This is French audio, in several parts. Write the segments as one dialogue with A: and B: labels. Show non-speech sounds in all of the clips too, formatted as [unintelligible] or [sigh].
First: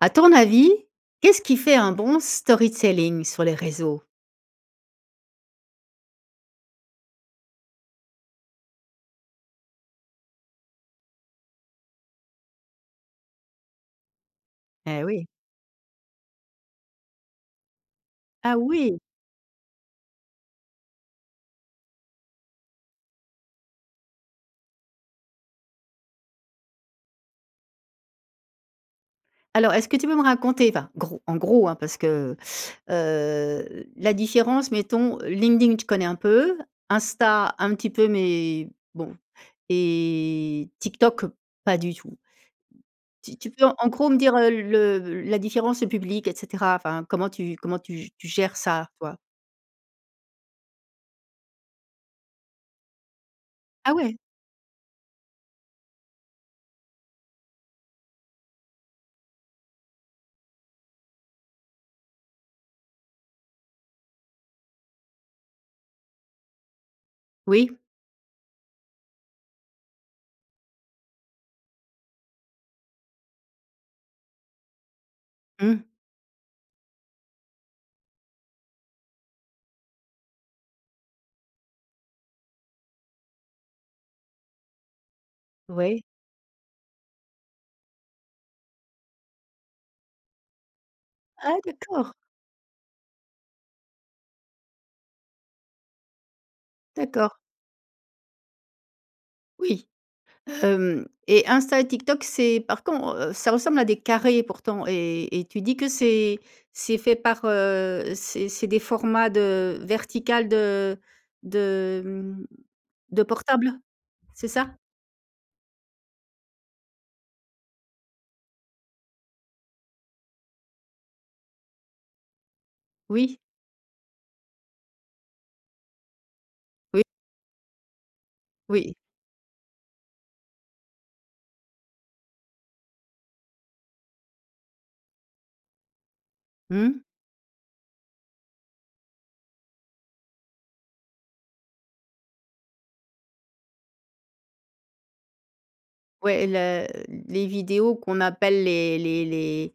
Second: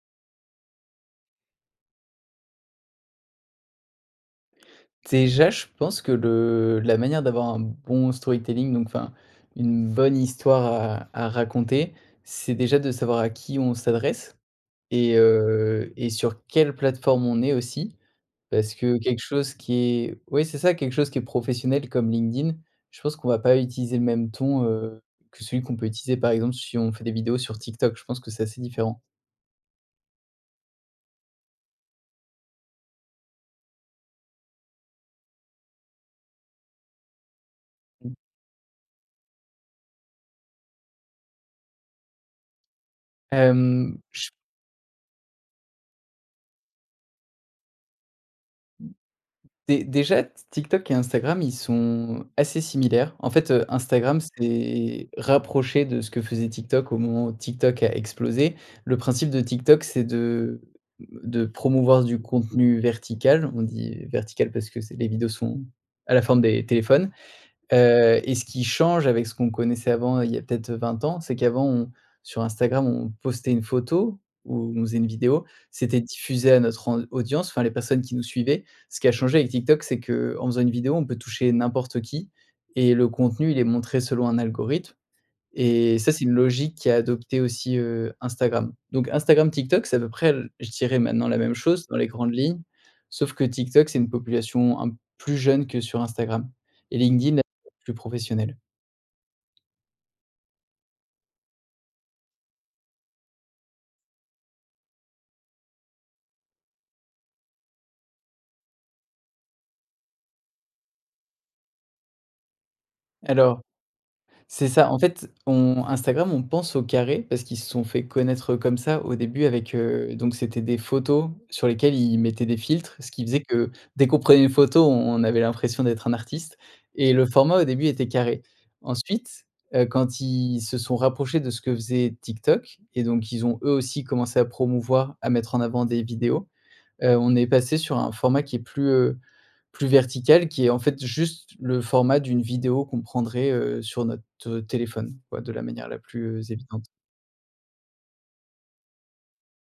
A: À ton avis, qu'est-ce qui fait un bon story telling sur les réseaux?
B: Déjà, je pense que le la manière d'avoir un bon storytelling, donc, enfin une bonne histoire à à raconter c'est déjà de savoir à qui on s'adresse
A: Eh
B: et
A: oui.
B: heu, et sur quelle plateforme on est aussi.
A: Ah
B: Parce que
A: oui.
B: quelque chose qui est oui c'est ça quelque chose qui est professionnel comme LinkedIn, je pense qu'on va pas utiliser le même ton, heu, que celui qu'on peut utiliser par exemple si on fait des vidéos sur TikTok. Je pense que c'est assez différent.
A: Alors, est-ce que tu peux me raconter, enfin, gros en gros, hein, parce que, heu la différence mettons. LinkedIn je connais un peu, Insta un petit peu
B: Mmh.
A: mais, bon et TikTok pas du tout. Tu tu peux en
B: Hem,
A: gros me
B: ch
A: dire, heu, le la différence de public et cetera. Enfin comment tu comment tu g tu gères
B: Mmh,
A: ça toi?
B: dé déjà t TikTok et Instagram ils sont assez similaires. En fait, heu,
A: Ah ouais.
B: Instagram s'est rapproché de ce que faisait TikTok au moment ou TikTok a explosé. Le principe de TikTok c'est de de promouvoir du contenu vertical. On dit vertical parce que c'est les vidéos sont à la forme des téléphones.
A: Oui.
B: Heu, et ce qui change avec ce qu'on connaissait avant il y a peut-être, heu, 20 ans c'est qu'avant on sur Instagram on postait une photo, ou on faisait une vidéo.
A: Mmh.
B: C'était diffusé à notre en audience, enfin les personnes qui nous suivaient. Ce qui a changé avec TikTok, c'est qu'en faisant une vidéo, on peut toucher n'importe qui et le contenu, il est montré selon un algorithme et
A: Ouais.
B: ça, c'est une logique qu'a adopté aussi, heu, Instagram. Donc Instagram, TikTok, c'est à peu près, l je dirais maintenant la même
A: Ah,
B: chose dans les
A: d'accord.
B: grandes lignes. Sauf que TikTok, c'est une population un plus jeune que sur Instagram et
A: D'accord.
B: LinkedIn [unintelligible] plus professionnel.
A: Oui. Hem, et Insta et TikTok c'est par con heu, ça ressemble à des carrés pourtant. Et et tu dis que c'est c'est fait par, heu, c'est c'est des formats de vertical de de, mmh, de
B: Alors
A: portable? C'est
B: c'est
A: ça?
B: ça. En fait on Instagram, on pense au carré. Parce qu'ils se sont fait connaître, heu, comme ça. Au début avec, heu donc c'étaient des photos sur lesquelles ils mettaient des filtres. Ce qui
A: Oui.
B: faisait que dès qu'on prenait une photo, on on avait l'impression d'être un artiste
A: Oui.
B: et le format au début était carré.
A: Oui.
B: Ensuite, heu, quand ils se sont rapprochés de ce que faisait TikTok et donc ils ont eux aussi commencé à promouvoir à mettre en avant des vidéos.
A: Mmh.
B: Heu, on est passé sur un format qui est plus, heu, plus vertical. Qui est en fait juste le format d'une vidéo qu'on prendrait, heu, sur notre, heu, téléphone. Ouais, de la manière la plus, heu,
A: Ouais et la
B: évidente.
A: les vidéos qu'on appelle les les les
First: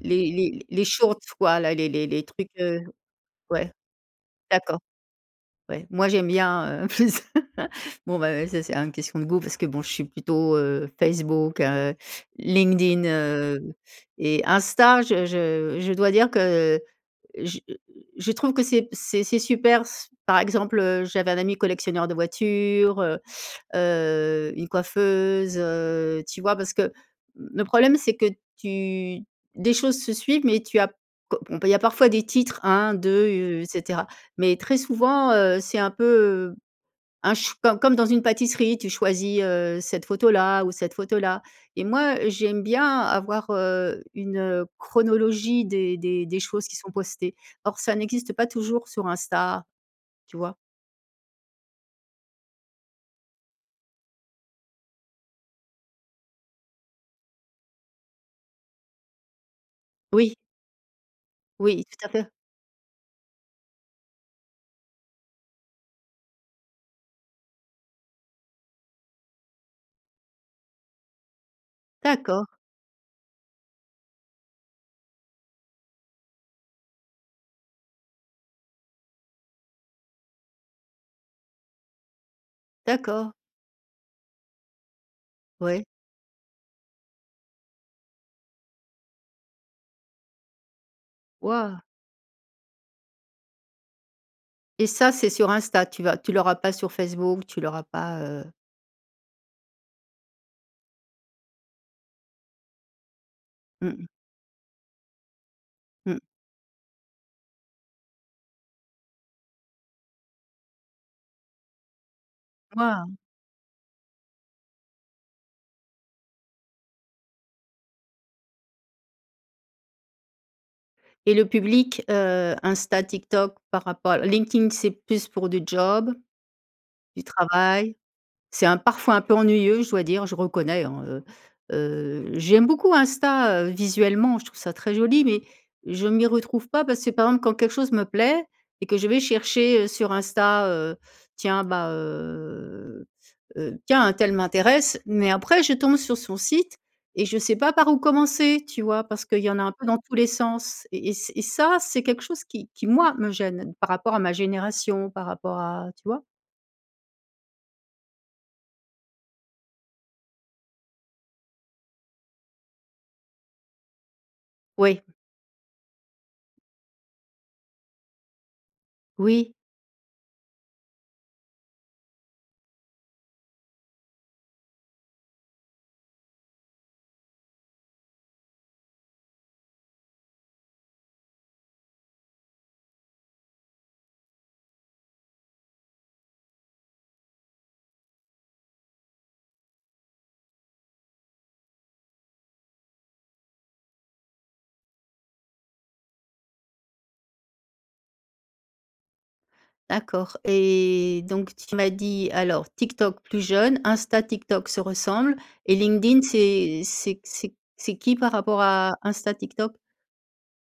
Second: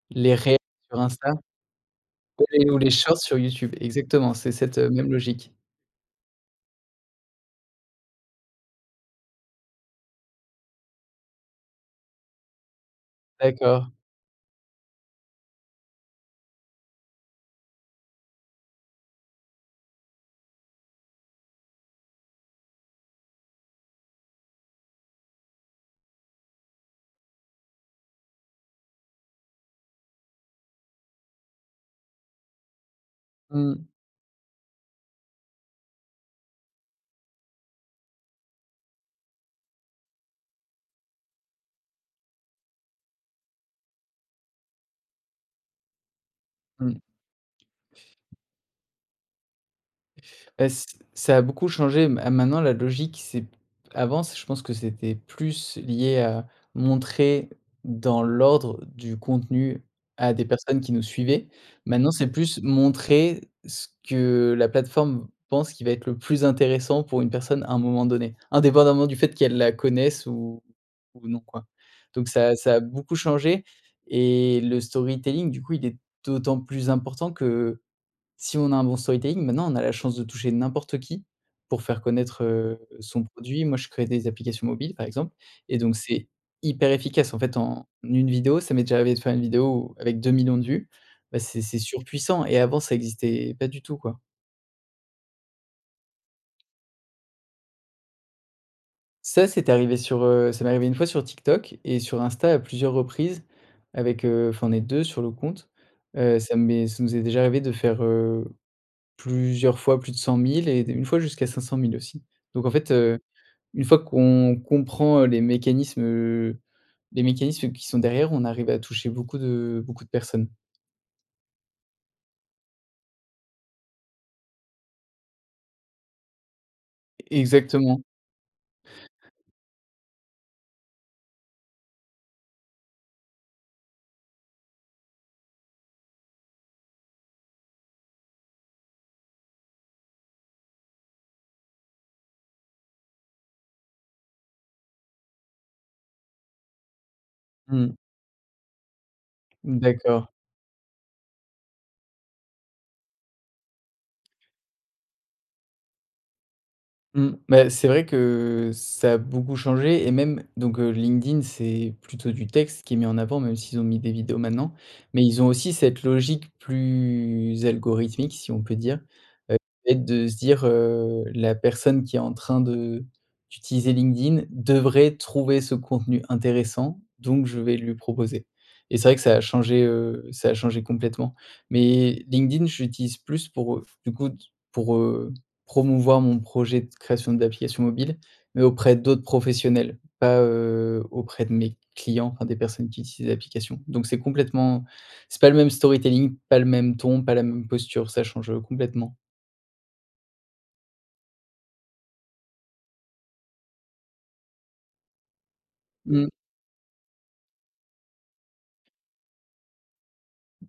A: les
B: Les réels
A: les les
B: sur
A: shorts
B: Insta?
A: quoi, là. Les les les trucs,
B: [unintelligible] ou
A: heu
B: les Shorts sur
A: Ouais.
B: YouTube. Exactement, c'est cette,
A: D'accord.
B: heu, même logique.
A: Ouais. Moi j'aime bien, heu, plus [laughs] Bon, ben, heu, ça c'est un question de goût parce que bon je suis plutôt, heu, Facebook, heu, LinkedIn, heu
B: D'accord.
A: et Insta je je je dois dire que j je trouve que c'est c'est c'est super s par exemple, heu, j'avais un ami collectionneur de voitures, heu, heu, une coiffeuse, heu, tu vois? Parce que le problème c'est que tu des choses se suivent mais tu as p co on peut il y a parfois des titres 1-2 u et
B: Mmh.
A: cetera. Mais très souvent, heu, c'est un peu, heu, un ch comme comme dans une pâtisserie. Tu choisis, heu, cette photo là ou cette photo là et moi j'aime bien avoir, heu, une, heu, chronologie des des des choses qui sont
B: Mmh.
A: postées. Or, ça n'existe pas toujours sur Insta, tu vois?
B: Beh, c ça a beaucoup changé. Ma maintenant la logique c'est p avant c je pense que c'était plus lié à montrer dans l'ordre du contenu
A: Oui.
B: à des personnes qui nous suivaient.
A: Oui, tout à
B: Maintenant
A: fait.
B: c'est plus montrer ce que la plateforme pense qui va être le plus intéressant pour une personne à un moment donné. Indépendamment du fait qu'elle la connaisse ou ou non, quoi. Donc
A: D'accord.
B: ça a ça a beaucoup changé et le storytelling du coup il est d'autant plus important que, si on a un bon storytelling maintenant on a la chance de toucher n'importe qui pour faire connaître, heu, son
A: D'accord.
B: produit. Moi je crée des applications mobiles, par exemple et
A: Ouais.
B: donc c'est hyper efficace en fait, en 1 vidéo, ça m'est déjà arrivé de faire une vidéo ou avec 2 000 000 de vues, bah, c'est c'est
A: Waouh.
B: surpuissant et avant ça existait pas du tout quoi.
A: Et ça, c'est sur Insta tu vas tu l'auras pas sur Facebook, tu l'auras pas, heu?
B: Ça, c'est arrivé sur, heu, ça m'est arrivé 1 fois sur TikTok et sur Insta à plusieurs reprises
A: Mmh mh.
B: avec, heu, enfin on est 2 sur le compte,
A: Mmh.
B: heu, ça m'est ça nous est déjà arrivé de faire, heu, plusieurs fois plus de 100 000 et d 1 fois jusqu'à 500 000 aussi donc en fait,
A: Waouh.
B: heu, une fois qu'on comprend, heu, les mécanismes, heu, les mécanismes qui sont derrière, on arrive à toucher beaucoup de beaucoup de personnes.
A: Et le public, heu, Insta, TikTok par rapport Linkedin c'est plus pour du job? Du travail.
B: Exactement.
A: C'est un parfois un peu ennuyeux je dois dire, je reconnais, hein, heu, heu. J'aime beaucoup Insta, heu, visuellement, je trouve ça très joli, mais je m'y retrouve pas parce que par exemple quand quelque chose me plaît et que je vais chercher, heu, sur Insta, heu, tiens ben, heu, heu, tiens untel m'intéresse mais après je tombe sur son site et je sais pas par
B: Mmh.
A: où commencer, tu vois? Parce qu'il y en a un peu dans tous
B: D'accord.
A: les sens et ç et ça c'est quelque chose qui qui moi me gêne par rapport à ma génération, par rapport à tu vois?
B: Mmh, bah, c'est vrai que ça a beaucoup changé et même donc, heu, LinkedIn c'est plutôt du texte qui est mis en avant, même s'ils ont mis des vidéos, maintenant,
A: Oui.
B: mais ils ont aussi cette logique plus algorithmique, si on peut dire,
A: Oui.
B: heu, le fait de se dire, heu: «La personne qui est en train de d'utiliser LinkedIn devrait trouver ce contenu intéressant, donc je vais lui proposer». Et c'est vrai que ça a changé, heu, ça a changé complètement. Mais LinkedIn, je l'utilise plus pour, heu, du coup d pour, heu, promouvoir mon projet de création d'applications mobiles, mais auprès d'autres professionnels, pas, heu, auprès de mes clients enfin des personnes qui utilisent l'application. Donc c'est complètement c'est pas le même storytelling, pas le même ton, pas la même posture, ça change, heu, complètement.
A: D'accord. Et donc tu m'as dit, alors: TikTok plus jeune, Insta, TikTok se ressemblent et LinkedIn
B: Mmh.
A: c'est c'est q c'est c'est qui, par rapport à Insta, TikTok?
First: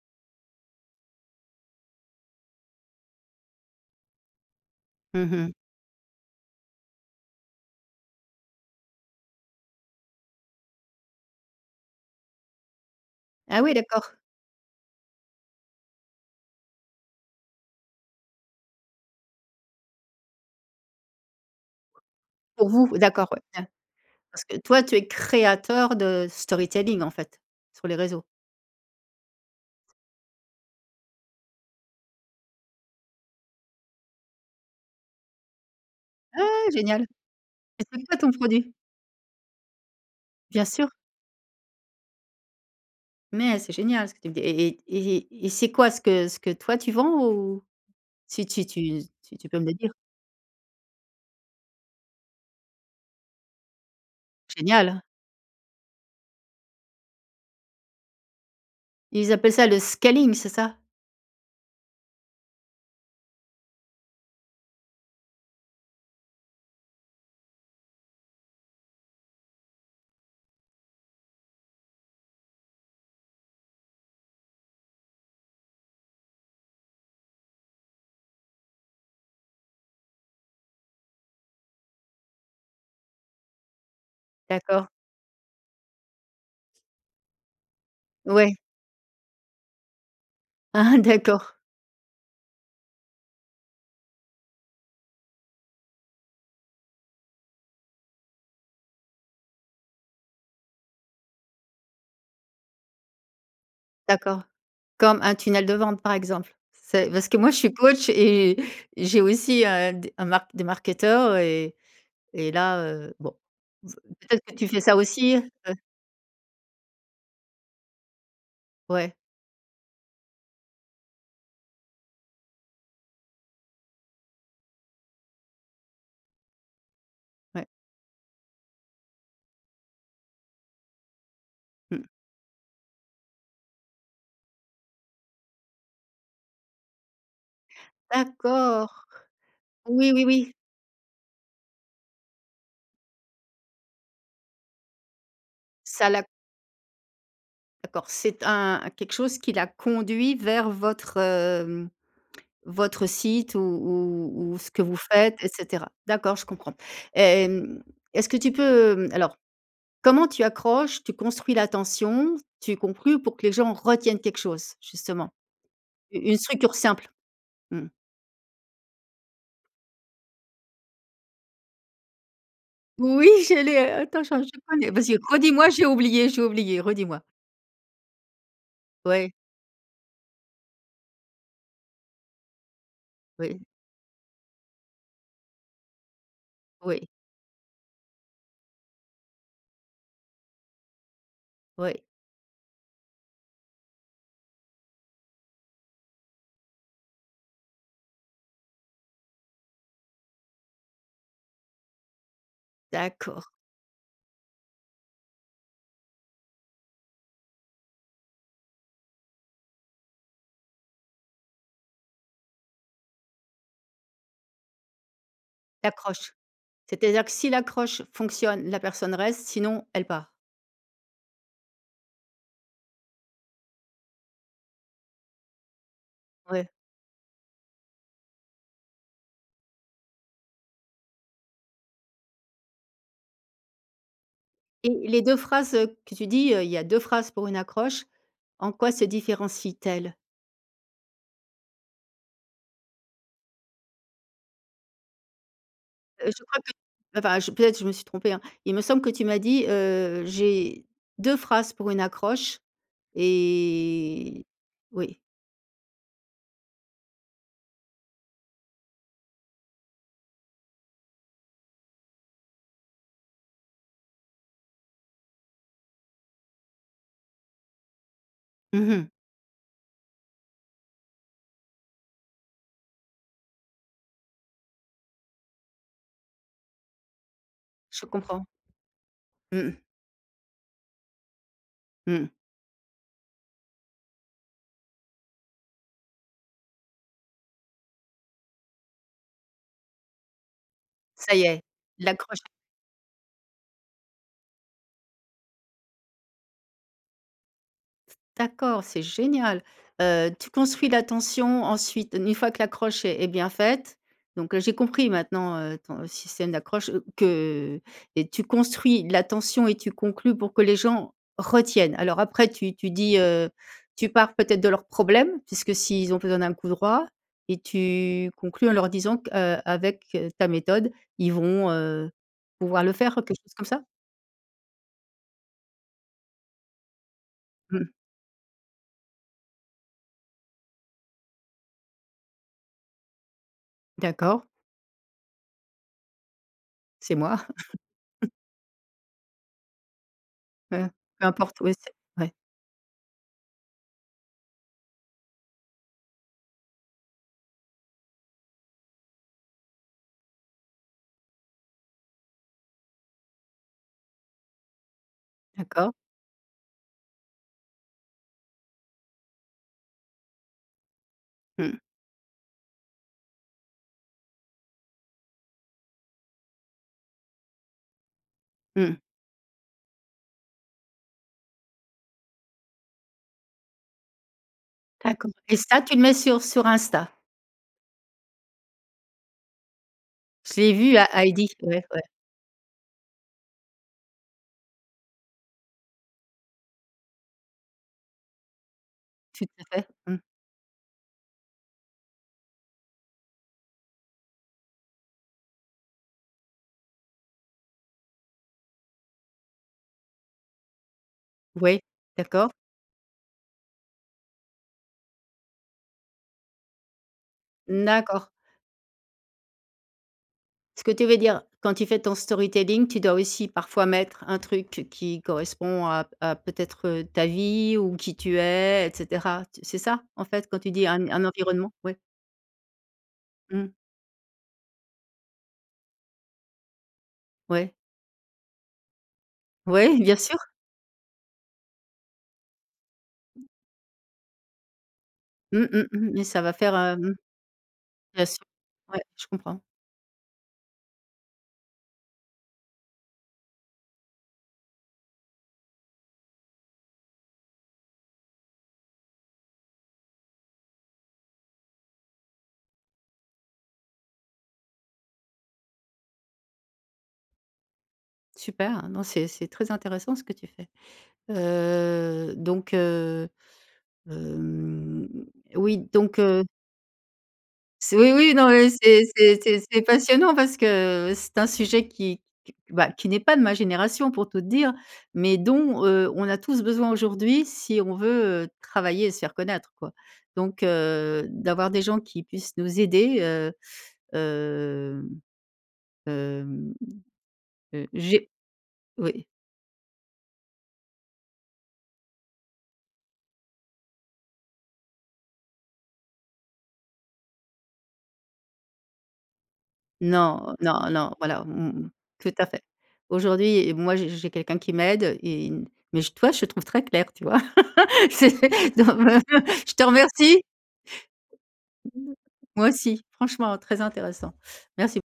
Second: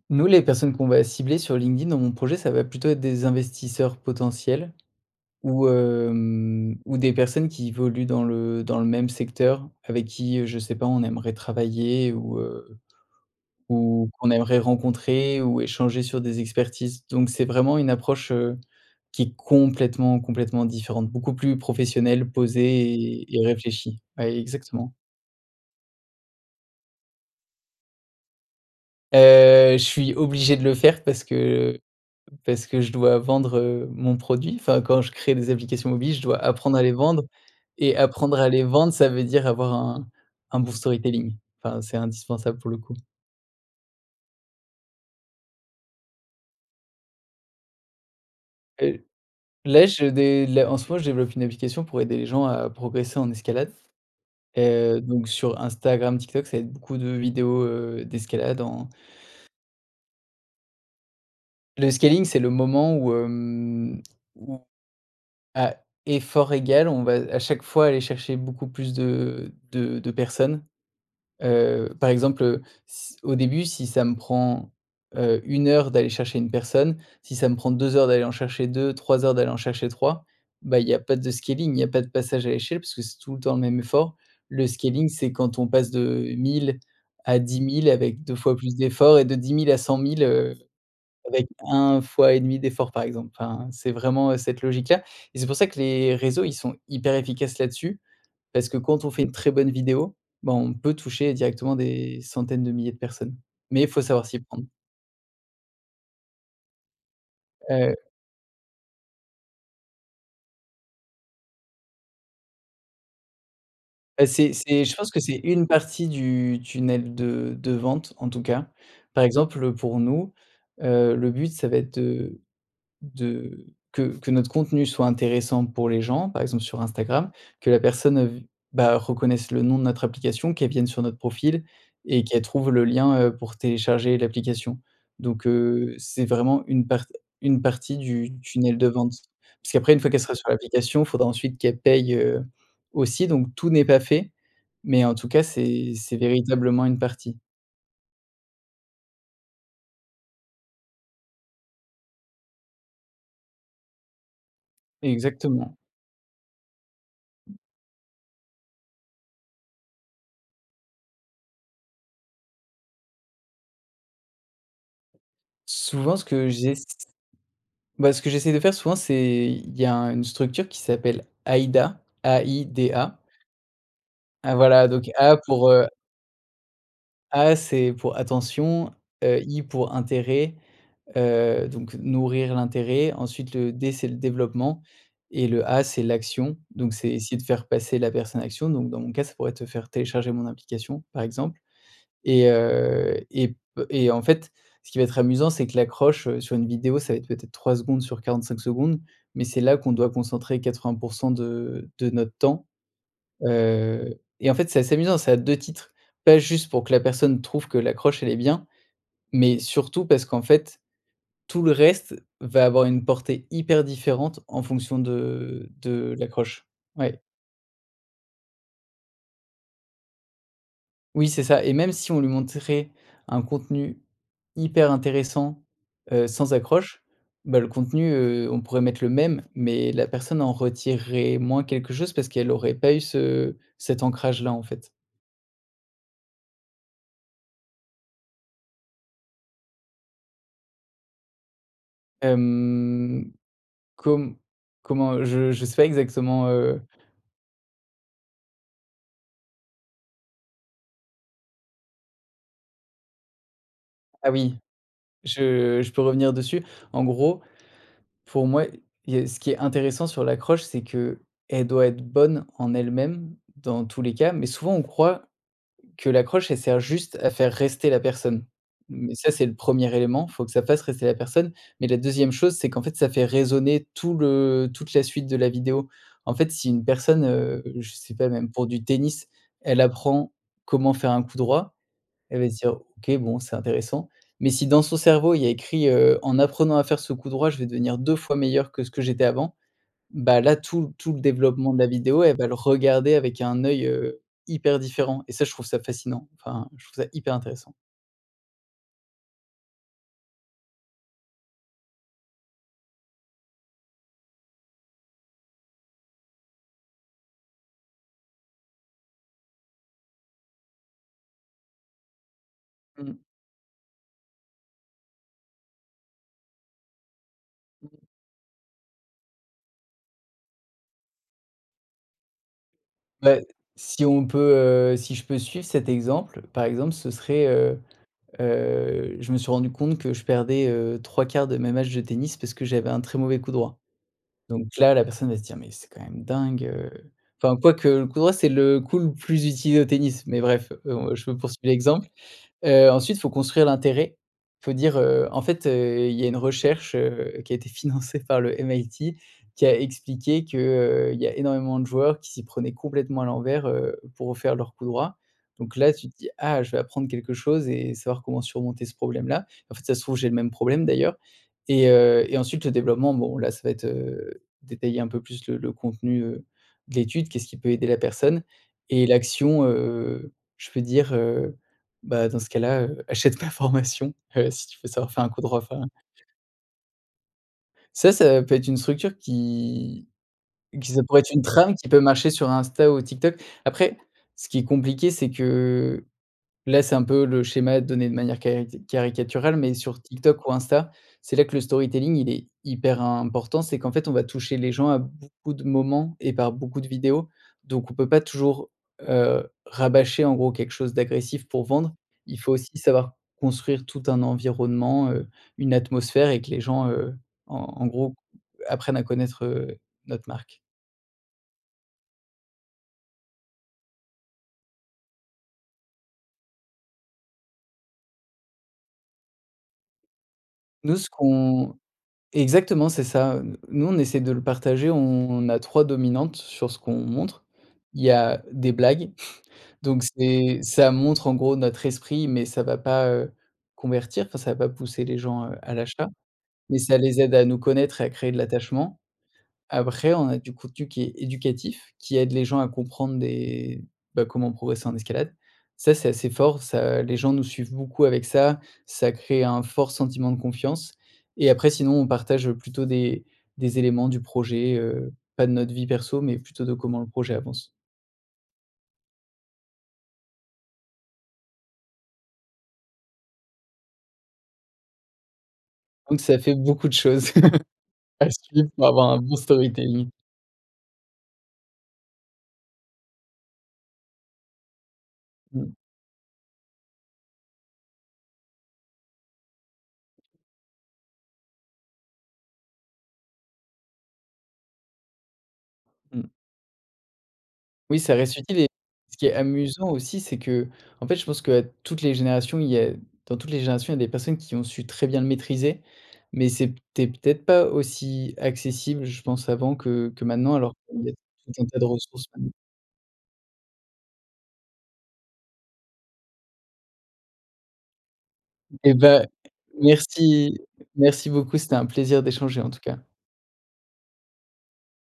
B: Nous, les personnes qu'on va cibler sur LinkedIn, dans mon projet, ça va plutôt être des investisseurs potentiels
A: Mmh mh.
B: ou, hem, ou des personnes qui évoluent dans le dans le même secteur, avec qui, heu, je sais pas, on aimerait travailler ou, heu,
A: Ah ouais,
B: ou
A: d'accord!
B: qu'on aimerait rencontrer ou échanger sur des expertises. Donc c'est vraiment une approche, heu, qui est complètement, complètement différente. Beaucoup plus professionnelle,
A: Pour vous,
B: posée
A: d'accord,
B: et
A: ouais.
B: et
A: Bien.
B: réfléchie. Ouais,
A: Parce que toi,
B: exactement.
A: tu es créateur de storytelling, en fait, sur les réseaux?
B: Heu, je suis obligé de le faire parce que parce que je dois vendre, heu, mon produit enfin quand je crée des applications mobiles, je dois
A: Ah.
B: apprendre à les
A: Génial.
B: vendre
A: Et
B: et
A: c’est quoi ton
B: apprendre à les
A: produit?
B: vendre, ça veut dire avoir un un
A: Bien
B: bon
A: sûr.
B: storytelling enfin, c'est indispensable, pour le coup.
A: Mais c'est génial ce que tu me dis. Et et et et et c'est quoi ce que ce que toi tu vends, ou? Si tu tu
B: Heu,
A: tu tu peux me le
B: là
A: dire?
B: je dé les en ce moment, je développe une application pour aider les gens à progresser en escalade. Heu,
A: Génial.
B: donc sur Instagram, TikTok, ça va être beaucoup de vidéos, heu, d'escalade en
A: Ils appellent ça le scaling, c'est ça?
B: Le scaling, c'est le moment où, hem, où, à effort égal, on va, à chaque fois, aller chercher beaucoup plus de de de personnes. Heu, par exemple heu, s au début si ça me prend, heu, 1 heure d'aller chercher une personne, si ça me prend 2 heures d'aller en chercher 2, 3 heures d'aller en chercher 3. Bah, il y a pas de scaling, il y a pas de passage à l'échelle, puisque c'est tout le temps le même effort. Le
A: D'accord.
B: scaling, c'est quand on passe de 1 000 à 10 000 avec 2
A: Ouais.
B: fois plus d'efforts et de 10 000 à 100 000 heu,
A: Aha!
B: avec
A: D'accord.
B: 1 fois et demi d'efforts par exemple. Enfin, c'est vraiment, heu, cette logique-là et c'est pour ça que les réseaux, ils sont hyper efficaces là-dessus parce que quand on fait une très bonne vidéo, bah, on peut toucher directement des centaines de milliers de personnes. Mais, il faut savoir s'y
A: D'accord.
B: prendre.
A: Comme un tunnel de vente par exemple? C'est parce que moi je suis
B: Heu.
A: coach et j'ai aussi, heu, d un mark des marketeurs et et là, heu, bon
B: Heu,
A: peut-être que
B: c’est
A: tu fais
B: c'est je
A: ça
B: pense que
A: aussi,
B: c'est une
A: heu?
B: partie du tunnel de de vente, en tout cas.
A: Ouais.
B: Par exemple, heu, pour nous, heu, le but ça va être de de que que notre contenu soit intéressant pour les gens, par exemple, sur Instagram.
A: Ouais.
B: Que la personne, heu, vi bah, reconnaisse le nom de notre application, qu'elle vienne sur notre profil
A: Mmh.
B: et qu'elle trouve le lien, heu, pour télécharger l'application. Donc, heu, c'est vraiment une part une partie du tunnel de
A: D'accord.
B: vente. Puisqu'après, une fois,
A: Oui,
B: qu'elle
A: oui,
B: sera sur
A: oui.
B: l'application, il faudra ensuite qu'elle paye, heu, aussi, donc tout n'est pas fait. Mais, en tout cas, c'est
A: Ça
B: c’est
A: la
B: véritablement une partie.
A: D'accord c'est un quelque chose qui l'a conduit vers votre, hem, votre site ou ou ou ce que vous faites et
B: Exactement.
A: cetera. D'accord? je comprends. Hem, est-ce que tu peux, mmh alors comment tu accroches, tu construis l'attention, tu conclues pour que les gens retiennent quelque chose justement?
B: Souvent ce
A: Une
B: que
A: structure
B: j'ess
A: simple. Mmh.
B: bah, ce que j'essaie de faire souvent, c'est il y a un une structure qui s'appelle AIDA, A I D A.
A: Oui j'allais attends
B: Ah, voilà,
A: [unintelligible]
B: donc
A: vas-y
B: A
A: redis-moi,
B: pour,
A: j'ai
B: heu
A: oublié j'ai oublié, redis-moi.
B: A c'est pour attention,
A: Ouais.
B: heu, I pour intérêt, heu, donc nourrir l'intérêt, ensuite
A: Oui.
B: le D c'est le développement et le A c'est l'action. Donc
A: Oui.
B: c'est essayer de faire passer la personne à l'action, donc dans mon cas, ça pourrait te faire télécharger mon application par exemple
A: Oui.
B: et, heu, et p et en fait, ce qui va être amusant, c'est que l'accroche, heu, sur une vidéo, ça va être peut-être 3 secondes sur 45 secondes, mais c'est là qu'on doit concentrer 80% de de notre temps.
A: D'accord.
B: Heu, et en fait, c'est assez amusant, c'est à 2 titres. Pas juste pour que la personne trouve que l'accroche elle est bien, mais surtout parce qu'en fait, tout le reste va avoir une portée hyper différente en fonction de de
A: L'accroche.
B: l'accroche.
A: C'est à
B: Ouais.
A: dire que si l'accroche fonctionne la personne reste sinon elle part.
B: Oui, c'est ça et même si on lui montrait un contenu hyper intéressant, heu, sans
A: Ouais.
B: accroche, bah, le contenu, heu, on pourrait mettre le même, mais la personne en retirerait moins quelque chose, parce qu'elle aurait pas eu ce cet ancrage-là, en fait.
A: Et les 2 phrases, heu, que tu dis, heu, il y a 2 phrases pour une accroche, en quoi se différencient-t-elles?
B: Hem, comm comment je je sais pas
A: Heu, je
B: exactement,
A: crois que
B: heu
A: enfin je peut-être je me suis trompée, hein, il me semble que tu m'as dit, heu,: «J'ai 2 phrases pour une accroche»
B: Ah
A: et
B: oui.
A: oui.
B: Je je peux revenir dessus. En gros, pour moi, il y a ce qui est intéressant sur l'accroche, c'est qu'elle doit être bonne en elle-même, dans tous les cas, mais souvent, on croit que l'accroche, elle sert juste à faire rester la personne.
A: Mmh mh.
B: Mais ça, c'est le 1er élément, il faut que ça fasse rester la personne. Mais la 2e chose, c'est qu'en fait, ça fait résonner tout le toute la suite de la vidéo. En fait, si une personne, heu, je
A: Je
B: sais pas,
A: comprends.
B: même pour du tennis,
A: Mmh.
B: elle apprend comment faire un coup droit,
A: Mmh.
B: elle va se dire: «OK, bon, c'est intéressant». Mais si dans son cerveau il y a écrit, heu: «En apprenant à faire ce coup droit, je vais devenir 2 fois meilleur que ce que j'étais avant», bah, là tout tout le
A: Ça y est,
B: développement de la vidéo, elle
A: l'accroche
B: va le regarder avec un œil, heu, hyper différent et ça, je trouve ça fascinant. Enfin, je trouve ça hyper intéressant!
A: S d'accord, c'est génial! Heu, tu construis l'attention, ensuite, une fois que l'accroche est est bien faite. Donc, heu, j'ai compris, maintenant, heu, ton système d'accroche, que et tu construis l'attention, et tu conclus pour que les gens retiennent. Alors après, tu tu dis,
B: Mmh.
A: heu, tu pars peut-être de leurs problèmes, puisque s'ils ont besoin d'un coup droit et
B: Mmh mh.
A: tu conclus en leur disant qu'avec, heu, ta méthode ils vont, heu, pouvoir le faire, quelque
B: Bah,
A: chose comme ça?
B: si on peut, heu, si je peux suivre cet exemple, par exemple, ce serait, heu,
A: Mmh.
B: heu, je me suis rendu compte que je perdais, heu, 3/4 de mes matchs de tennis parce que j'avais un très mauvais coup droit.
A: D'accord.
B: Donc là, la personne va se dire: «Mais c'est quand même dingue, heu»,
A: C'est moi.
B: enfin, quoique, le coup
A: [laughs]
B: droit, c'est le coup le plus utilisé au tennis, mais bref,
A: Mmh.
B: heu,
A: Peu
B: je poursuis
A: importe ouais, c'est
B: l'exemple,
A: ouais.
B: heu, ensuite, il faut construire l'intérêt. Il faut dire, heu: «En fait, heu, il y a une recherche, heu, qui a été financée par le MIT, qui a expliqué que, heu, il y a énormément de joueurs qui s'y prenaient complètement à l'envers, heu, pour faire leur coup droit». Donc là,
A: D'accord.
B: tu te dis: «Ah, je vais apprendre quelque chose et savoir comment surmonter ce problème-là. En fait, si ça se trouve j'ai le même problème, d'ailleurs»
A: Mmh.
B: et, heu, et ensuite le développement, bon, là, ça va être, heu, détailler un peu plus le le contenu, heu, de l'étude, qu'est-ce qui peut aider la personne
A: Mmh.
B: et l'action, heu, je peux dire, heu, bah dans ce cas-là, heu, achète ma formation, heu, si tu veux savoir faire un
A: D'accord.
B: coup
A: Et
B: droit
A: ça,
B: enfin
A: tu le mets sur sur Insta?
B: Ça, ça peut être une structure qui
A: Je l'ai
B: qui
A: vu
B: ça pourrait
A: à
B: être une
A: i-D,
B: trame
A: ouais,
B: qui peut
A: ouais.
B: marcher sur Insta ou TikTok. Après, ce qui est compliqué, c'est que, là, c'est un peu le schéma donné de manière cari
A: Tout
B: caricaturale, mais
A: à fait,
B: sur
A: mmh.
B: TikTok ou Insta, c'est là que le storytelling, il est hyper important, c'est qu'en fait, on va toucher les gens à beaucoup de moments et par beaucoup de vidéos, donc on peut pas toujours, heu, rabâcher, en gros, quelque chose d'agressif pour
A: Ouais,
B: vendre. Il
A: d'accord.
B: faut aussi savoir construire tout un environnement, heu, une atmosphère et que les gens, heu, en en gros,
A: D'accord.
B: apprennent à connaître, heu, notre marque.
A: Ce que tu veux dire, quand tu fais ton storytelling, tu dois aussi parfois mettre un truc qui correspond, à p à peut être, heu, ta vie ou qui tu es et cetera, c c'est ça, en fait quand tu dis
B: Nous,
A: un
B: ce
A: un environnement?
B: qu'on
A: Ouais.
B: exactement c'est ça, heu,
A: Mmh.
B: nous on essaie de le partager, on a 3 dominantes sur ce qu'on montre.
A: Ouais.
B: Il y a des blagues,
A: Ouais,
B: donc
A: bien sûr.
B: c'est ça montre, en gros, notre esprit, mais ça va pas, heu, convertir enfin ça va pas pousser les gens, heu,
A: Mmh,
B: à
A: mmh
B: l'achat.
A: mh, mais ça va faire,
B: Mais ça
A: hem
B: les aide à nous connaître et à
A: bien
B: créer
A: sûr,
B: de l'attachement.
A: ouais, je comprends.
B: Après, on a du contenu qui est éducatif, qui aide les gens à comprendre des bah, comment progresser en escalade. Ça, c'est assez fort, ça les gens nous suivent beaucoup avec ça, ça crée un fort sentiment de confiance et après sinon on partage, heu, plutôt des des éléments du projet, heu, pas de notre vie perso, mais plutôt de comment le projet avance.
A: Super! Non, c'est c'est très intéressant, ce que tu fais, heu, donc, heu, hem, oui, donc,
B: Donc ça
A: heu
B: fait beaucoup de choses
A: C oui,
B: [laughs] à
A: oui, non mais
B: suivre pour
A: c'est
B: avoir un bon
A: c'est c'est c'est
B: storytelling.
A: passionnant parce que, c'est un sujet qui qu bah, qui n'est pas de ma génération, pour tout te dire, mais
B: Mmh.
A: dont, heu, on a tous besoin aujourd'hui, si on veut, heu, travailler et se faire connaître, quoi. Donc, heu, d'avoir des gens qui puissent nous aider, heu, hem,
B: Mmh.
A: hem, heu,
B: Oui, ça
A: j'ai
B: reste utile et ce qui
A: oui.
B: est amusant aussi, c'est qu'en fait, je pense qu'à toutes les générations, il y a dans toutes les générations, il y a des personnes qui ont su très bien le maîtriser, mais c'était peut-être pas aussi accessible, je pense avant, que que
A: Non,
B: maintenant alors
A: non,
B: qu'il y
A: non,
B: a
A: voilà,
B: tout un
A: mmh, mmh
B: tas de
A: mh,
B: ressources,
A: tout à
B: maintenant.
A: fait. Aujourd'hui, moi, j'ai j'ai quelqu'un qui m'aide et mais j toi, je te trouve très clair, tu vois, [laughs] c'est
B: Et
A: non mais
B: bah,
A: je te remercie!
B: merci merci beaucoup, c'était un
A: [unintelligible]
B: plaisir d'échanger,
A: Moi
B: en tout cas.
A: aussi, franchement, très intéressant, merci.